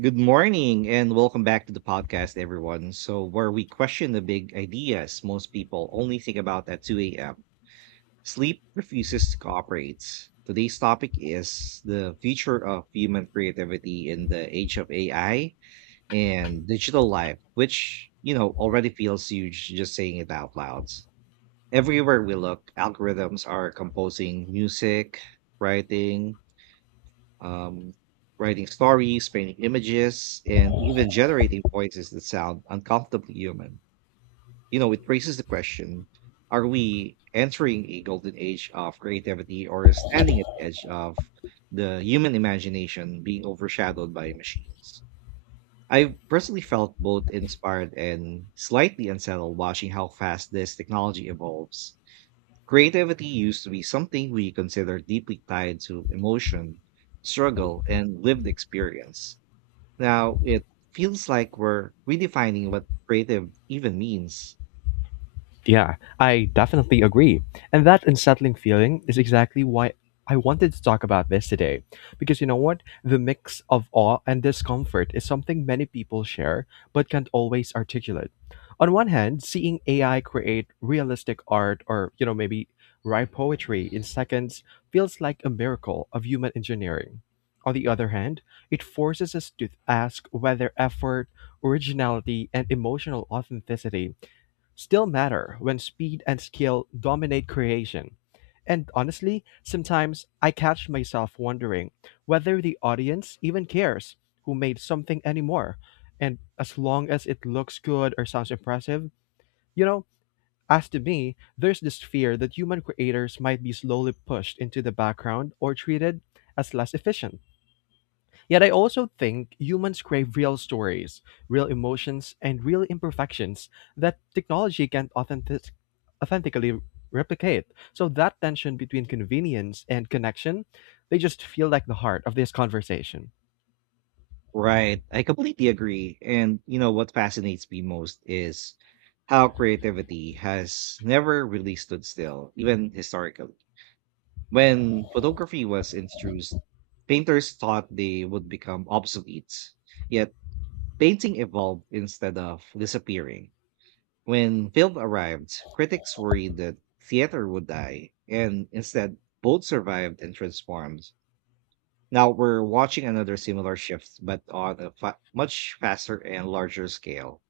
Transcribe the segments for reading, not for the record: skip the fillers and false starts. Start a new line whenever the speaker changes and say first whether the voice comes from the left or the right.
right: Good morning and welcome back to the podcast, everyone. So, where we question the big ideas most people only think about at 2 a.m. Sleep refuses to cooperate. Today's topic is the future of human creativity in the age of AI and digital life, which, you know, already feels huge just saying it out loud. Everywhere we look, algorithms are composing music, writing, um, writing stories, painting images, and even generating voices that sound uncomfortably human. You know, it raises the question, are we entering a golden age of creativity or standing at the edge of the human imagination being overshadowed by machines? I personally felt both inspired and slightly unsettled watching how fast this technology evolves. Creativity used to be something we consider deeply tied to emotion, struggle, and lived experience. Now it feels like we're redefining what creative even means.
left: Yeah, I definitely agree. And that unsettling feeling is exactly why I wanted to talk about this today. Because you know what? The mix of awe and discomfort is something many people share but can't always articulate. On one hand, seeing AI create realistic art or, you know, maybe write poetry in seconds feels like a miracle of human engineering. On the other hand, it forces us to ask whether effort, originality, and emotional authenticity still matter when speed and skill dominate creation. And honestly, sometimes I catch myself wondering whether the audience even cares who made something anymore. And as long as it looks good or sounds impressive, you know, as to me, there's this fear that human creators might be slowly pushed into the background or treated as less efficient. Yet I also think humans crave real stories, real emotions, and real imperfections that technology can't authentically replicate. So that tension between convenience and connection, they just feel like the heart of this conversation.
right: Right, I completely agree. And you know what fascinates me most is how creativity has never really stood still, even historically. When photography was introduced, painters thought they would become obsolete. Yet painting evolved instead of disappearing. When film arrived, critics worried that theater would die, and instead, both survived and transformed. Now we're watching another similar shift, but on a much faster and larger scale.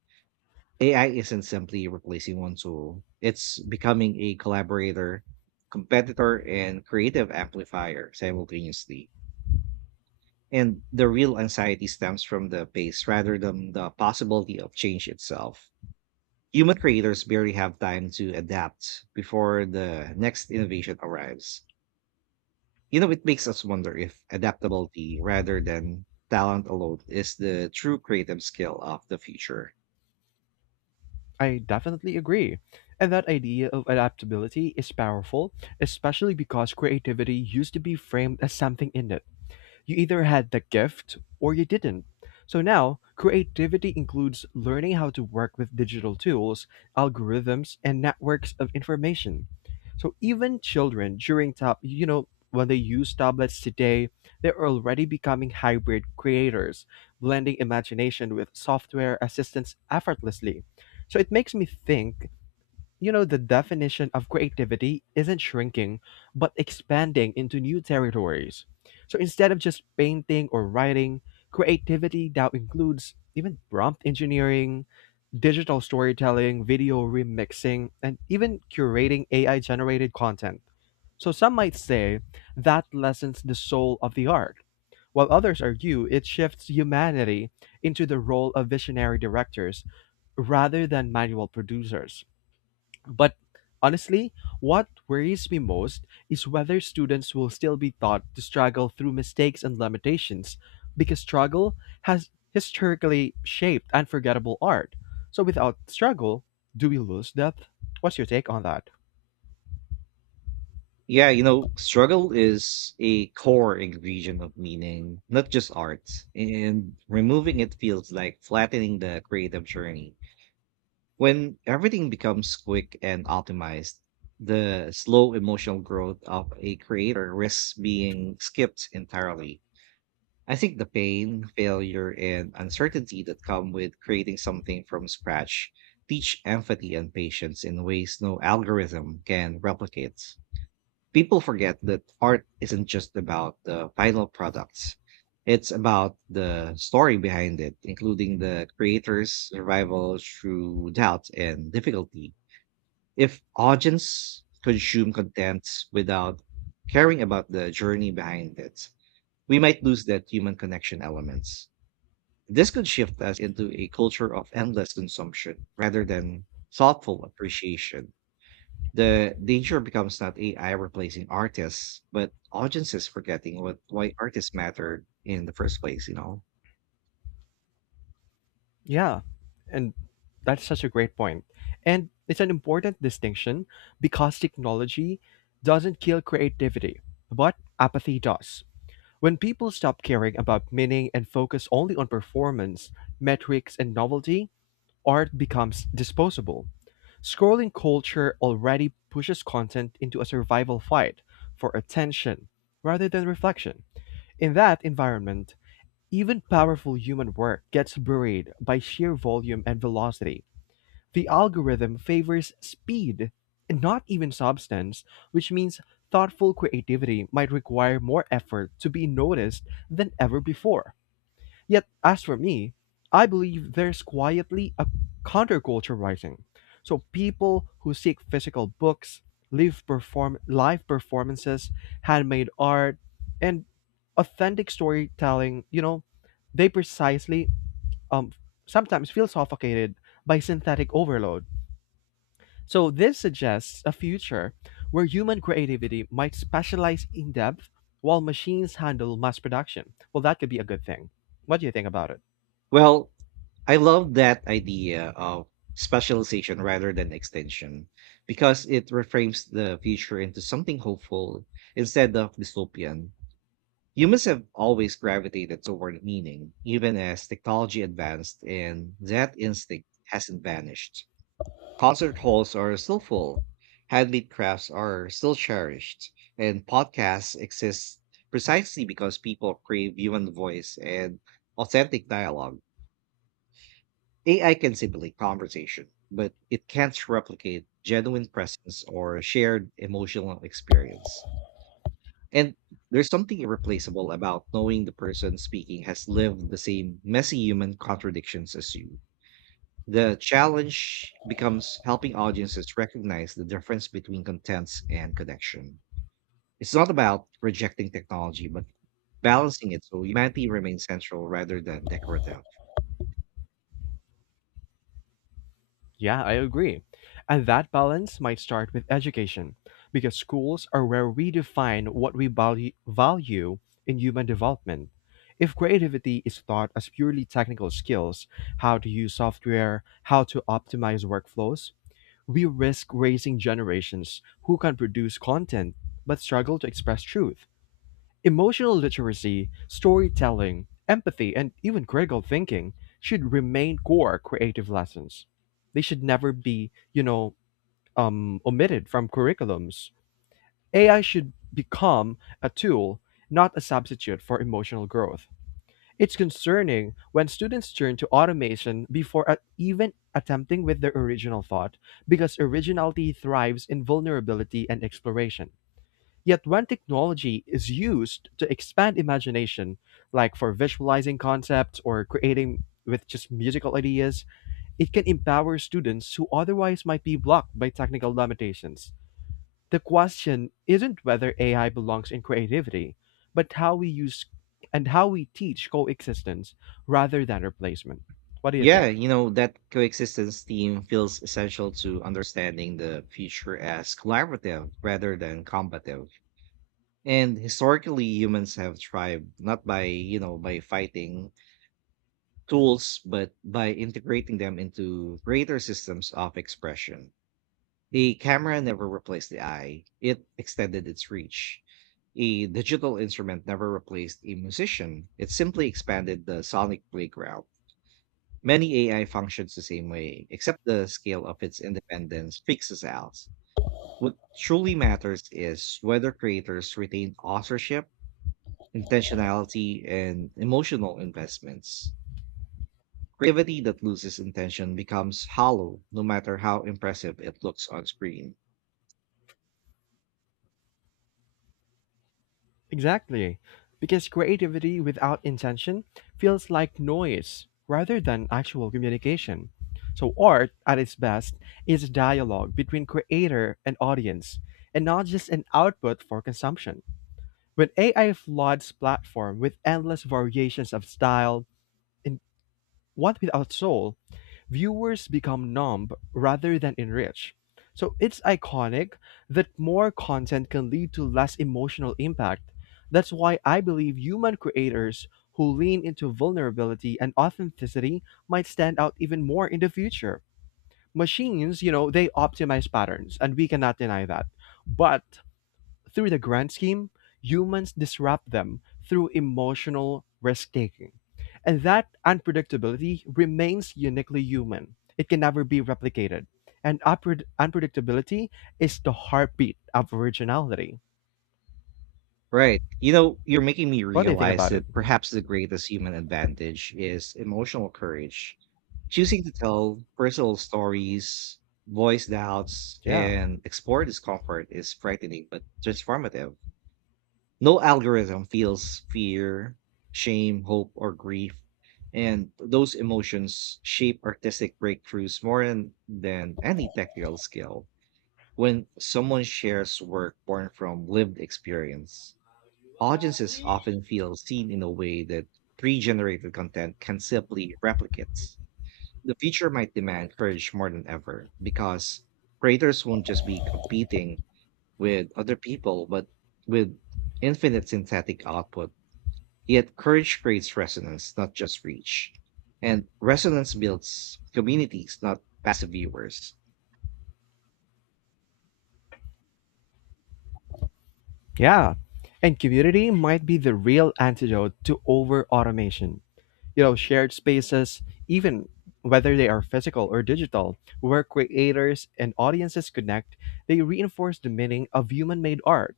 right: AI isn't simply replacing one tool, it's becoming a collaborator, competitor, and creative amplifier simultaneously. And the real anxiety stems from the pace rather than the possibility of change itself. Human creators barely have time to adapt before the next innovation arrives. You know, it makes us wonder if adaptability rather than talent alone is the true creative skill of the future.
left: I definitely agree. And that idea of adaptability is powerful, especially because creativity used to be framed as something innate. You either had the gift or you didn't. So now, creativity includes learning how to work with digital tools, algorithms, and networks of information. So even children you know, when they use tablets today, they're already becoming hybrid creators, blending imagination with software assistance effortlessly. So it makes me think, you know, the definition of creativity isn't shrinking, but expanding into new territories. So instead of just painting or writing, creativity now includes even prompt engineering, digital storytelling, video remixing, and even curating AI generated content. So some might say that lessens the soul of the art, while others argue it shifts humanity into the role of visionary directors rather than manual producers. But honestly, what worries me most is whether students will still be taught to struggle through mistakes and limitations, because struggle has historically shaped unforgettable art. So without struggle, do we lose depth? What's your take on that?
right: Yeah, you know, struggle is a core ingredient of meaning, not just art. And removing it feels like flattening the creative journey. When everything becomes quick and optimized, the slow emotional growth of a creator risks being skipped entirely. I think the pain, failure, and uncertainty that come with creating something from scratch teach empathy and patience in ways no algorithm can replicate. People forget that art isn't just about the final products. It's about the story behind it, including the creator's survival through doubt and difficulty. If audience consume content without caring about the journey behind it, we might lose that human connection elements. This could shift us into a culture of endless consumption rather than thoughtful appreciation. The danger becomes not AI replacing artists, but audiences forgetting what why artists mattered in the first place.
left: Yeah, and that's such a great point. And it's an important distinction because technology doesn't kill creativity, but apathy does. When people stop caring about meaning and focus only on performance, metrics, and novelty, art becomes disposable. Scrolling culture already pushes content into a survival fight for attention rather than reflection. In that environment, even powerful human work gets buried by sheer volume and velocity. The algorithm favors speed and not even substance, which means thoughtful creativity might require more effort to be noticed than ever before. Yet, as for me, I believe there's quietly a counterculture rising. So people who seek physical books, live performances, handmade art, and authentic storytelling, you know, they precisely um sometimes feel suffocated by synthetic overload. So this suggests a future where human creativity might specialize in depth while machines handle mass production. Well, that could be a good thing. What do you think about it?
right: Well, I love that idea of specialization rather than extension because it reframes the future into something hopeful instead of dystopian. Humans have always gravitated toward meaning, even as technology advanced, and that instinct hasn't vanished. Concert halls are still full, handmade crafts are still cherished, and podcasts exist precisely because people crave human voice and authentic dialogue. AI can simulate conversation, but it can't replicate genuine presence or shared emotional experience. And there's something irreplaceable about knowing the person speaking has lived the same messy human contradictions as you. The challenge becomes helping audiences recognize the difference between contents and connection. It's not about rejecting technology, but balancing it so humanity remains central rather than decorative.
left: Yeah, I agree. And that balance might start with education, because schools are where we define what we value in human development. If creativity is taught as purely technical skills, how to use software, how to optimize workflows, we risk raising generations who can produce content but struggle to express truth. Emotional literacy, storytelling, empathy, and even critical thinking should remain core creative lessons. They should never be, you know, omitted from curriculums. AI should become a tool, not a substitute for emotional growth. It's concerning when students turn to automation even attempting with their original thought, because originality thrives in vulnerability and exploration. Yet, when technology is used to expand imagination, like for visualizing concepts or creating with just musical ideas, it can empower students who otherwise might be blocked by technical limitations. The question isn't whether AI belongs in creativity, but how we use and how we teach coexistence rather than replacement. What do you
right: Yeah,
left: think?
right: you know, that coexistence theme feels essential to understanding the future as collaborative rather than combative. And historically, humans have thrived not by, you know, by fighting tools, but by integrating them into greater systems of expression. The camera never replaced the eye, it extended its reach. A digital instrument never replaced a musician, it simply expanded the sonic playground. Many AI functions the same way, except the scale of its independence fixes out. What truly matters is whether creators retain authorship, intentionality, and emotional investments. Creativity that loses intention becomes hollow, no matter how impressive it looks on screen.
left: Exactly. Because creativity without intention feels like noise rather than actual communication. So, art at its best is dialogue between creator and audience, and not just an output for consumption. When AI floods platform with endless variations of style, one without soul, viewers become numb rather than enriched. So it's iconic that more content can lead to less emotional impact. That's why I believe human creators who lean into vulnerability and authenticity might stand out even more in the future. Machines, you know, they optimize patterns, and we cannot deny that. But through the grand scheme, humans disrupt them through emotional risk taking. And that unpredictability remains uniquely human. It can never be replicated. And unpredictability is the heartbeat of originality.
right: Right. You know, you're making me
left: What do you think
right: realize
left: about it?
right: that perhaps the greatest human advantage is emotional courage. Choosing to tell personal stories, voice doubts,
left: Yeah.
right: and explore discomfort is frightening but transformative. No algorithm feels fear, shame, hope, or grief. And those emotions shape artistic breakthroughs more than any technical skill. When someone shares work born from lived experience, audiences often feel seen in a way that pre-generated content can simply replicate. The future might demand courage more than ever because creators won't just be competing with other people, but with infinite synthetic output. Yet courage creates resonance, not just reach. And resonance builds communities, not passive viewers.
left: Yeah. And community might be the real antidote to over automation. You know, shared spaces, even whether they are physical or digital, where creators and audiences connect, they reinforce the meaning of human-made art.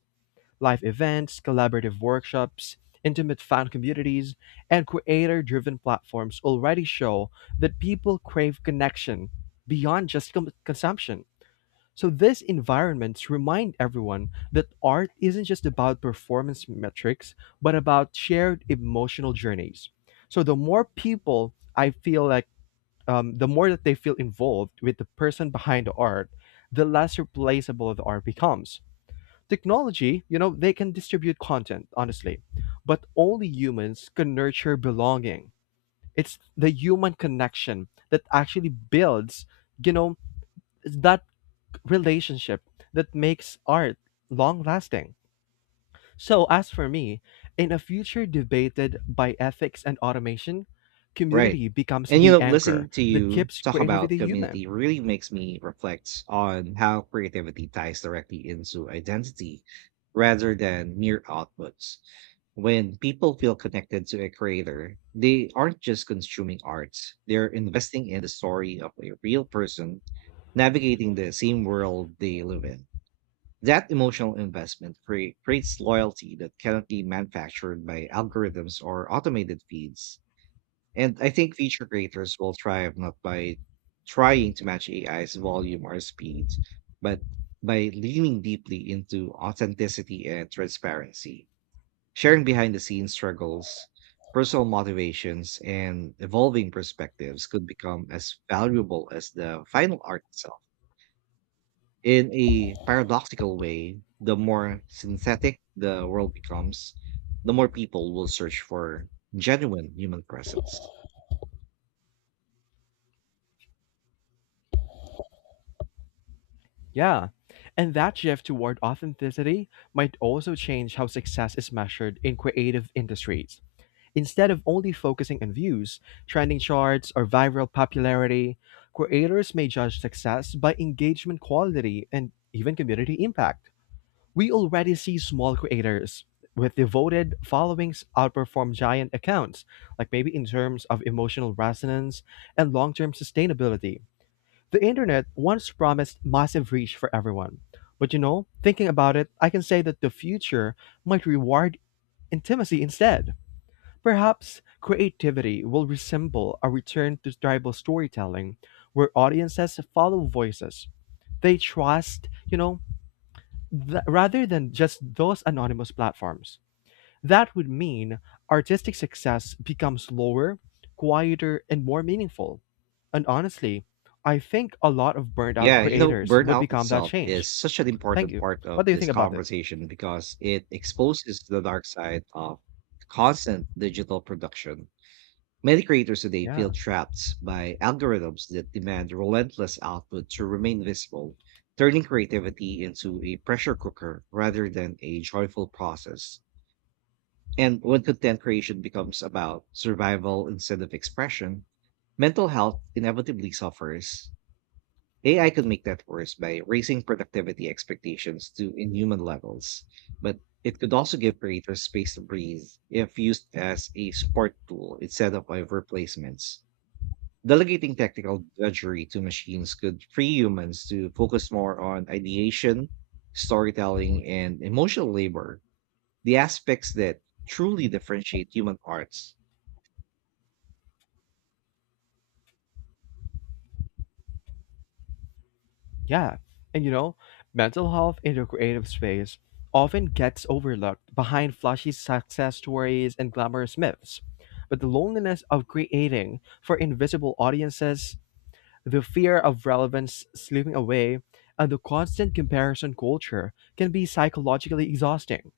left: Live events, collaborative workshops, intimate fan communities, and creator-driven platforms already show that people crave connection beyond just consumption. So these environments remind everyone that art isn't just about performance metrics, but about shared emotional journeys. So the more people I feel like, the more that they feel involved with the person behind the art, the less replaceable the art becomes. Technology, you know, they can distribute content, honestly, but only humans can nurture belonging. It's the human connection that actually builds, you know, that relationship that makes art long lasting. So, as for me, in a future debated by ethics and automation,
right: Right.
left: community becomes
right: And you
left: the
right: know,
left: anchor
right: listening to
left: that
right: you
left: keeps
right: talk about
left: creativity human.
right: community really makes me reflect on how creativity ties directly into identity rather than mere outputs. When people feel connected to a creator, they aren't just consuming art, they're investing in the story of a real person navigating the same world they live in. That emotional investment creates loyalty that cannot be manufactured by algorithms or automated feeds. And I think feature creators will thrive not by trying to match AI's volume or speed, but by leaning deeply into authenticity and transparency. Sharing behind the scenes struggles, personal motivations, and evolving perspectives could become as valuable as the final art itself. In a paradoxical way, the more synthetic the world becomes, the more people will search for genuine human presence.
left: Yeah. And that shift toward authenticity might also change how success is measured in creative industries. Instead of only focusing on views, trending charts, or viral popularity, creators may judge success by engagement quality and even community impact. We already see small creators with devoted followings outperform giant accounts, like maybe in terms of emotional resonance and long term sustainability. The internet once promised massive reach for everyone. But you know, thinking about it, I can say that the future might reward intimacy instead. Perhaps creativity will resemble a return to tribal storytelling where audiences follow voices they trust, you know, rather than just those anonymous platforms. That would mean artistic success becomes lower, quieter, and more meaningful. And honestly, I think a lot of burned out
right: Yeah, you know,
left: creators would
right: burnout
left: become that
right: itself
left: change.
right: is such an
left: Thank
right: important
left: you.
right: part of
left: What do you
right: this
left: think about it?
right: conversation because it exposes the dark side of constant digital production. Many creators today
left: Yeah,
right: feel trapped by algorithms that demand relentless output to remain visible, turning creativity into a pressure cooker rather than a joyful process. And when content creation becomes about survival instead of expression, mental health inevitably suffers. AI could make that worse by raising productivity expectations to inhuman levels, but it could also give creators space to breathe if used as a support tool instead of a replacements. Delegating technical drudgery to machines could free humans to focus more on ideation, storytelling, and emotional labor, the aspects that truly differentiate human arts.
left: yeah. And you know, mental health in the creative space often gets overlooked behind flashy success stories and glamorous myths. But the loneliness of creating for invisible audiences, the fear of relevance slipping away, and the constant comparison culture can be psychologically exhausting.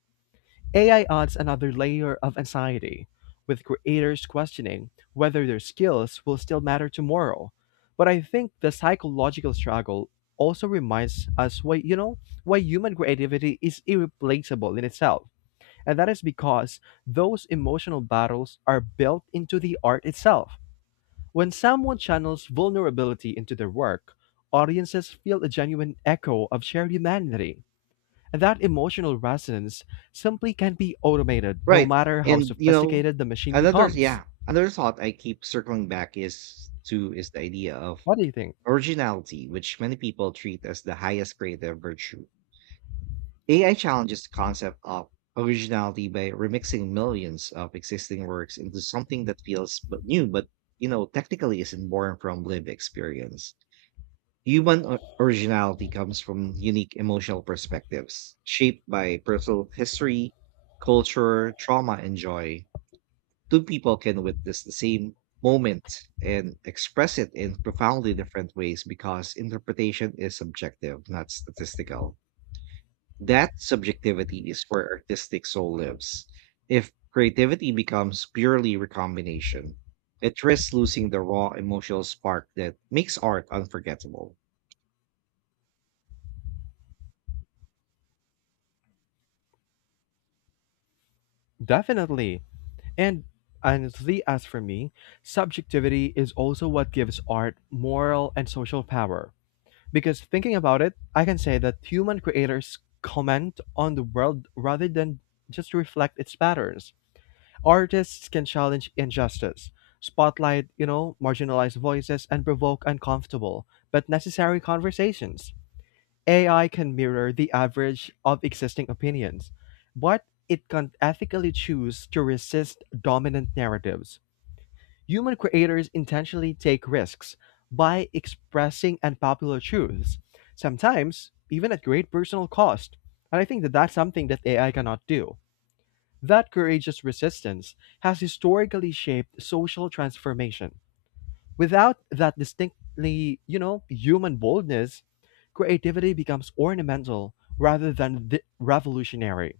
left: AI adds another layer of anxiety, with creators questioning whether their skills will still matter tomorrow. But I think the psychological struggle also reminds us why, you know, why human creativity is irreplaceable in itself. And that is because those emotional battles are built into the art itself. When someone channels vulnerability into their work, audiences feel a genuine echo of shared humanity. And that emotional resonance simply can't be automated, no
right: Right,
left: matter how
right: and, you know,
left: sophisticated the machine
right: another
left: becomes.
right: another thought I keep circling back is the idea of
left: What do you think?
right: originality, which many people treat as the highest creative virtue. AI challenges the concept of originality by remixing millions of existing works into something that feels but new, but, you know, technically isn't born from lived experience. Human originality comes from unique emotional perspectives shaped by personal history, culture, trauma, and joy. Two people can witness the same moment and express it in profoundly different ways because interpretation is subjective, not statistical. That subjectivity is where artistic soul lives. If creativity becomes purely recombination, it risks losing the raw emotional spark that makes art unforgettable.
left: Definitely. And honestly, as for me, subjectivity is also what gives art moral and social power. Because thinking about it, I can say that human creators comment on the world rather than just reflect its patterns. Artists can challenge injustice, spotlight, you know, marginalized voices, and provoke uncomfortable but necessary conversations. AI can mirror the average of existing opinions, but it can ethically choose to resist dominant narratives. Human creators intentionally take risks by expressing unpopular truths, sometimes even at great personal cost. And I think that that's something that AI cannot do. That courageous resistance has historically shaped social transformation. Without that distinctly, you know, human boldness, creativity becomes ornamental rather than the revolutionary.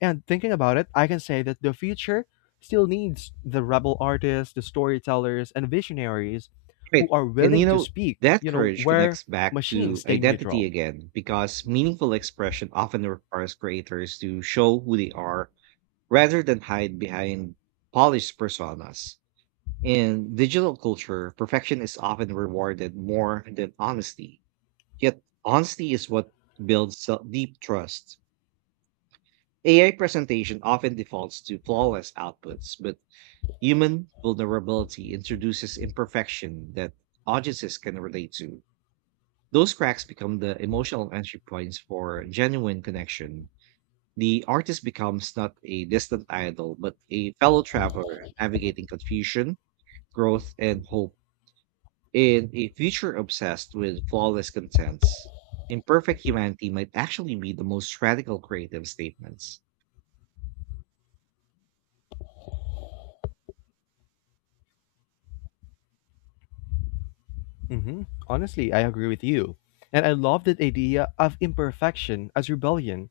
left: And thinking about it, I can say that the future still needs the rebel artists, the storytellers, and visionaries who
right: Right.
left: are
right: And you
left: willing to
right: know,
left: speak,
right: that
left: you know,
right: courage
left: where
right: connects back
left: machines
right: to
left: stay
right: identity
left: neutral.
right: again because meaningful expression often requires creators to show who they are rather than hide behind polished personas. In digital culture, perfection is often rewarded more than honesty. Yet, honesty is what builds deep trust. AI presentation often defaults to flawless outputs, but human vulnerability introduces imperfection that audiences can relate to. Those cracks become the emotional entry points for genuine connection. The artist becomes not a distant idol, but a fellow traveler navigating confusion, growth, and hope in a future obsessed with flawless contents. Imperfect humanity might actually be the most radical creative statements.
left: Honestly, I agree with you. And I love that idea of imperfection as rebellion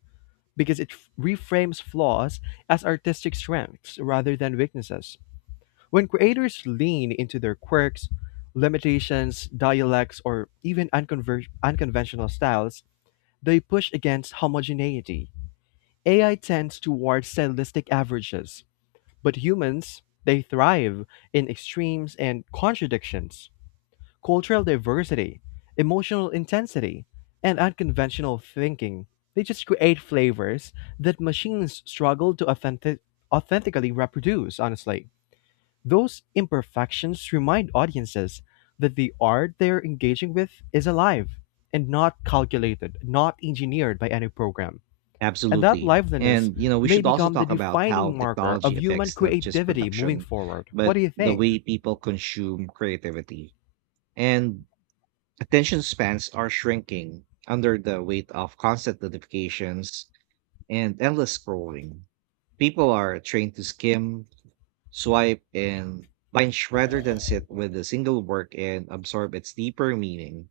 left: because reframes flaws as artistic strengths rather than weaknesses. When creators lean into their quirks, limitations, dialects, or even unconventional styles, they push against homogeneity. AI tends toward stylistic averages, but humans, they thrive in extremes and contradictions: cultural diversity, emotional intensity, and unconventional thinking. They just create flavors that machines struggle to authentically reproduce, honestly. Those imperfections remind audiences that the art they're engaging with is alive and not calculated, not engineered by any program. And that
right: Absolutely.
left: liveliness
right: And, you know, we
left: may
right: should also
left: become the
right: talk about how
left: defining marker
right: technology
left: of human
right: affects not just
left: creativity moving
right: production,
left: forward. What
right: but
left: do you
right: the
left: think?
right: way people consume creativity. And attention spans are shrinking under the weight of constant notifications, and endless scrolling. People are trained to skim, swipe, and binge rather than sit with a single work and absorb its deeper meaning.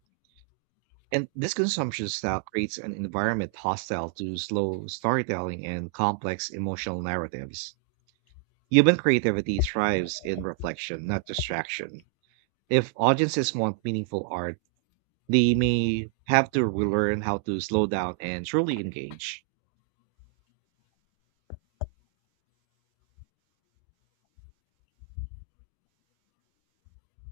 right: And this consumption style creates an environment hostile to slow storytelling and complex emotional narratives. Human creativity thrives in reflection, not distraction. If audiences want meaningful art, they may have to relearn how to slow down and truly engage.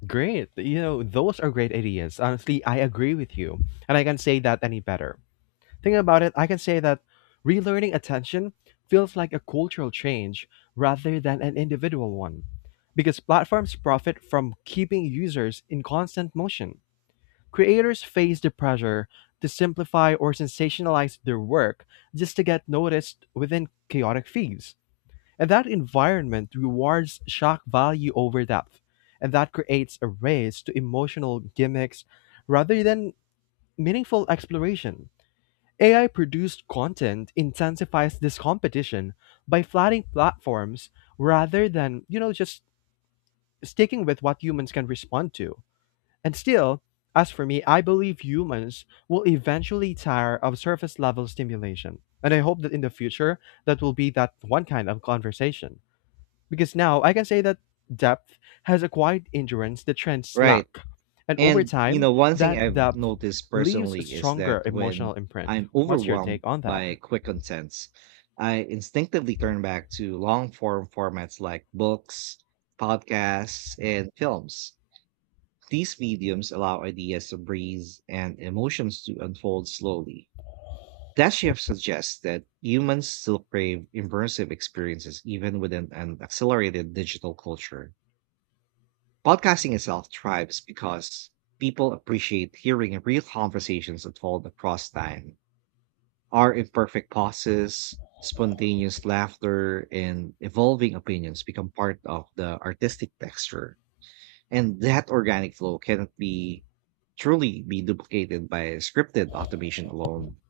left: Great. You know, those are great ideas. Honestly, I agree with you. And I can say that any better. Think about it, I can say that relearning attention feels like a cultural change rather than an individual one. Because platforms profit from keeping users in constant motion. Creators face the pressure to simplify or sensationalize their work just to get noticed within chaotic feeds. And that environment rewards shock value over depth. And that creates a race to emotional gimmicks rather than meaningful exploration. AI produced content intensifies this competition by flattening platforms rather than, just sticking with what humans can respond to. And still, as for me, I believe humans will eventually tire of surface level stimulation. And I hope that in the future, that will be that one kind of conversation because now I can say that depth has acquired endurance the trends
right: Right.
left: lack. And over
right: And you
left: time,
right: know, one thing
left: that
right: I've
left: depth
right: noticed
left: leaves a
right: personally is
left: stronger
right: that when
left: emotional imprint.
right: I'm
left: What's your
right: overwhelmed
left: take on that?
right: by quick contents, I instinctively turn back to long form formats like books, podcasts, and films. These mediums allow ideas to breathe and emotions to unfold slowly. That shift suggests that humans still crave immersive experiences even within an accelerated digital culture. Podcasting itself thrives because people appreciate hearing real conversations unfold across time. Our imperfect pauses, spontaneous laughter, and evolving opinions become part of the artistic texture. And that organic flow cannot be truly be duplicated by scripted automation alone.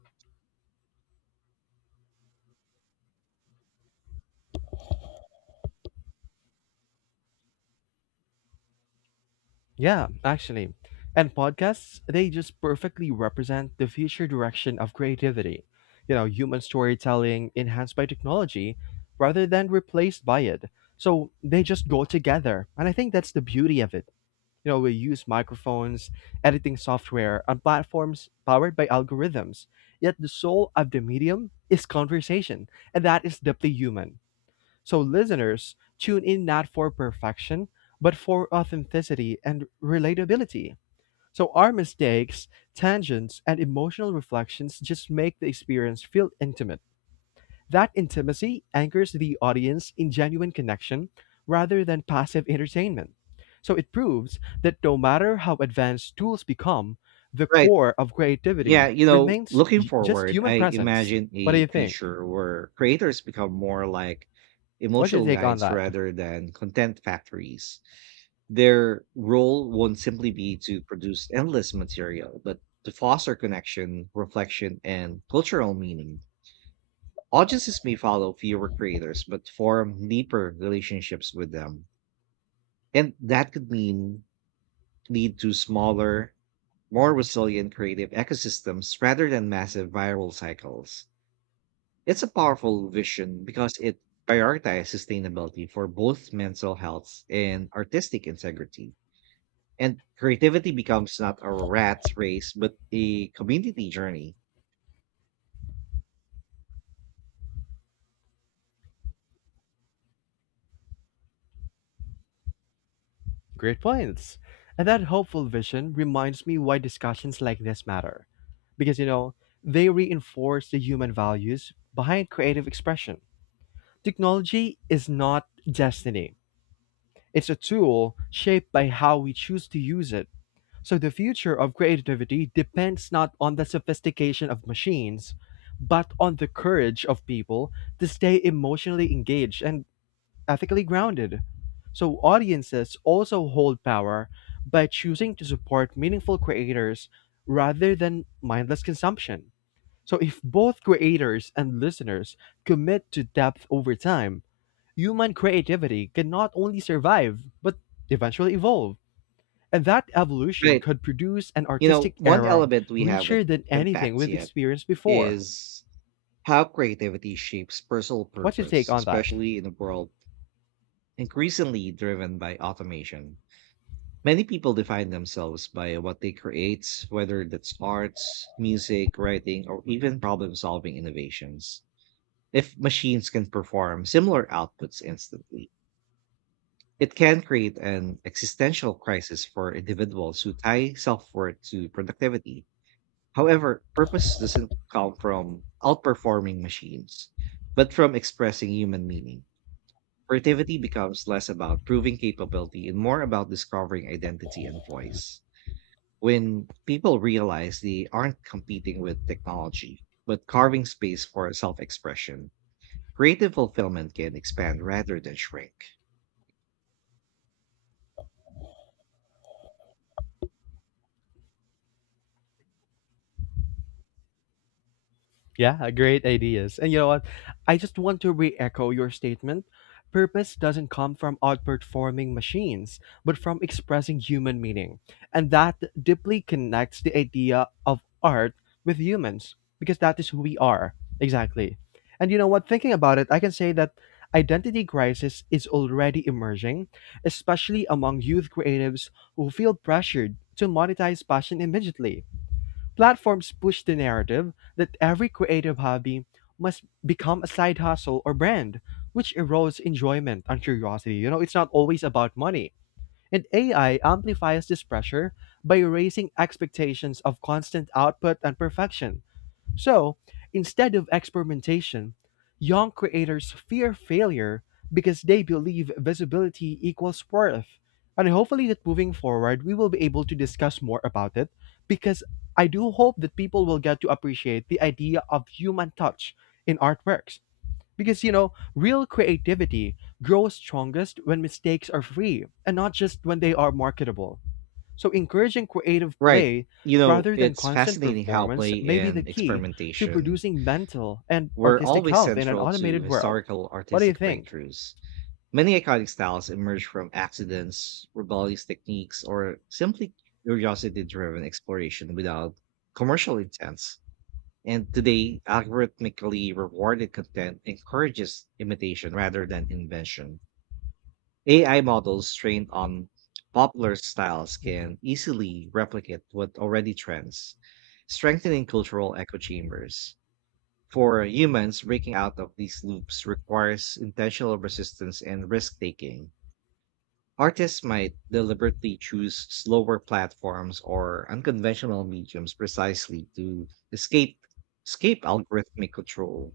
left: Yeah, actually. And podcasts, they just perfectly represent the future direction of creativity. You know, human storytelling enhanced by technology rather than replaced by it. So they just go together. And I think that's the beauty of it. You know, we use microphones, editing software, and platforms powered by algorithms. Yet the soul of the medium is conversation, and that is deeply human. So, listeners, tune in not for perfection, but for authenticity and relatability. So, our mistakes, tangents, and emotional reflections just make the experience feel intimate. That intimacy anchors the audience in genuine connection rather than passive entertainment. So it proves that no matter how advanced tools become, the
right: Right.
left: core of
right: Yeah,
left: creativity
right: you know,
left: remains
right: looking
left: just
right: forward,
left: human
right: I
left: presence.
right: imagine
left: What do
right: a
left: you think?
right: future where creators become more like
left: What's your
right: emotional
left: take on
right: guides
left: that?
right: rather than content factories. Their role won't simply be to produce endless material, but to foster connection, reflection, and cultural meaning. Audiences may follow fewer creators, but form deeper relationships with them. And that could mean lead to smaller more resilient creative ecosystems rather than massive viral cycles. It's a powerful vision because it prioritizes sustainability for both mental health and artistic integrity. And creativity becomes not a rat's race, but a community journey.
left: Great points. And that hopeful vision reminds me why discussions like this matter. Because, you know, they reinforce the human values behind creative expression. Technology is not destiny. It's a tool shaped by how we choose to use it. So the future of creativity depends not on the sophistication of machines, but on the courage of people to stay emotionally engaged and ethically grounded. So audiences also hold power by choosing to support meaningful creators rather than mindless consumption. So if both creators and listeners commit to depth over time, human creativity can not only survive, but eventually evolve. And that evolution
right: Right.
left: could produce an
right: You know,
left: artistic
right: one
left: era
right: element we haven't
left: richer than anything
right: unpacked
left: we've
right: yet
left: experienced before.
right: is how creativity shapes personal
left: What's your take
right: purpose,
left: on that?
right: especially in a world increasingly driven by automation. Many people define themselves by what they create, whether that's arts, music, writing, or even problem solving innovations. If machines can perform similar outputs instantly, it can create an existential crisis for individuals who tie self worth to productivity. However, purpose doesn't come from outperforming machines, but from expressing human meaning. Creativity becomes less about proving capability and more about discovering identity and voice. When people realize they aren't competing with technology, but carving space for self expression, creative fulfillment can expand rather than shrink.
left: Yeah, great ideas. And you know what? I just want to re echo your statement. Purpose doesn't come from outperforming machines, but from expressing human meaning. And that deeply connects the idea of art with humans, because that is who we are. Exactly. And you know what? Thinking about it, I can say that identity crisis is already emerging, especially among youth creatives who feel pressured to monetize passion immediately. Platforms push the narrative that every creative hobby must become a side hustle or brand, which erodes enjoyment and curiosity. You know, it's not always about money. And AI amplifies this pressure by raising expectations of constant output and perfection. So, instead of experimentation, young creators fear failure because they believe visibility equals worth. And hopefully, that moving forward, we will be able to discuss more about it because I do hope that people will get to appreciate the idea of human touch in artworks. Because, you know, real creativity grows strongest when mistakes are free and not just when they are marketable. So, encouraging creative
right: Right.
left: play
right: You know,
left: rather than
right: it's
left: constant
right: fascinating how
left: performance may
right: play
left: be the
right: and
left: key to
right: experimentation
left: producing mental and
right: were
left: artistic
right: always
left: health in an
right: central to
left: automated world.
right: historical
left: What do you
right: artistic
left: think?
right: breakthroughs. Many iconic styles emerged from accidents, rebellious techniques, or simply curiosity driven exploration without commercial intents. And today, algorithmically rewarded content encourages imitation rather than invention. AI models trained on popular styles
left: Hmm.
right: can easily replicate what already trends, strengthening cultural echo chambers. For humans, breaking out of these loops requires intentional resistance and risk taking. Artists might deliberately choose slower platforms or unconventional mediums precisely to escape escape algorithmic control.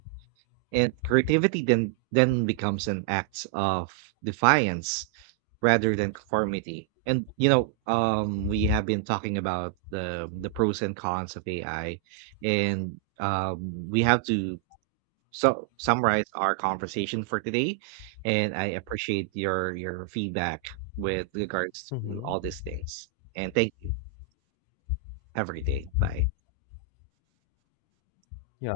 right: And creativity then becomes an act of defiance rather than conformity. And you know, we have been talking about the pros and cons of AI, and we have to summarize our conversation for today. And I appreciate your feedback with regards to
left: Hmm.
right: all these things. And thank you. Have a great day. Bye.
left: Yeah,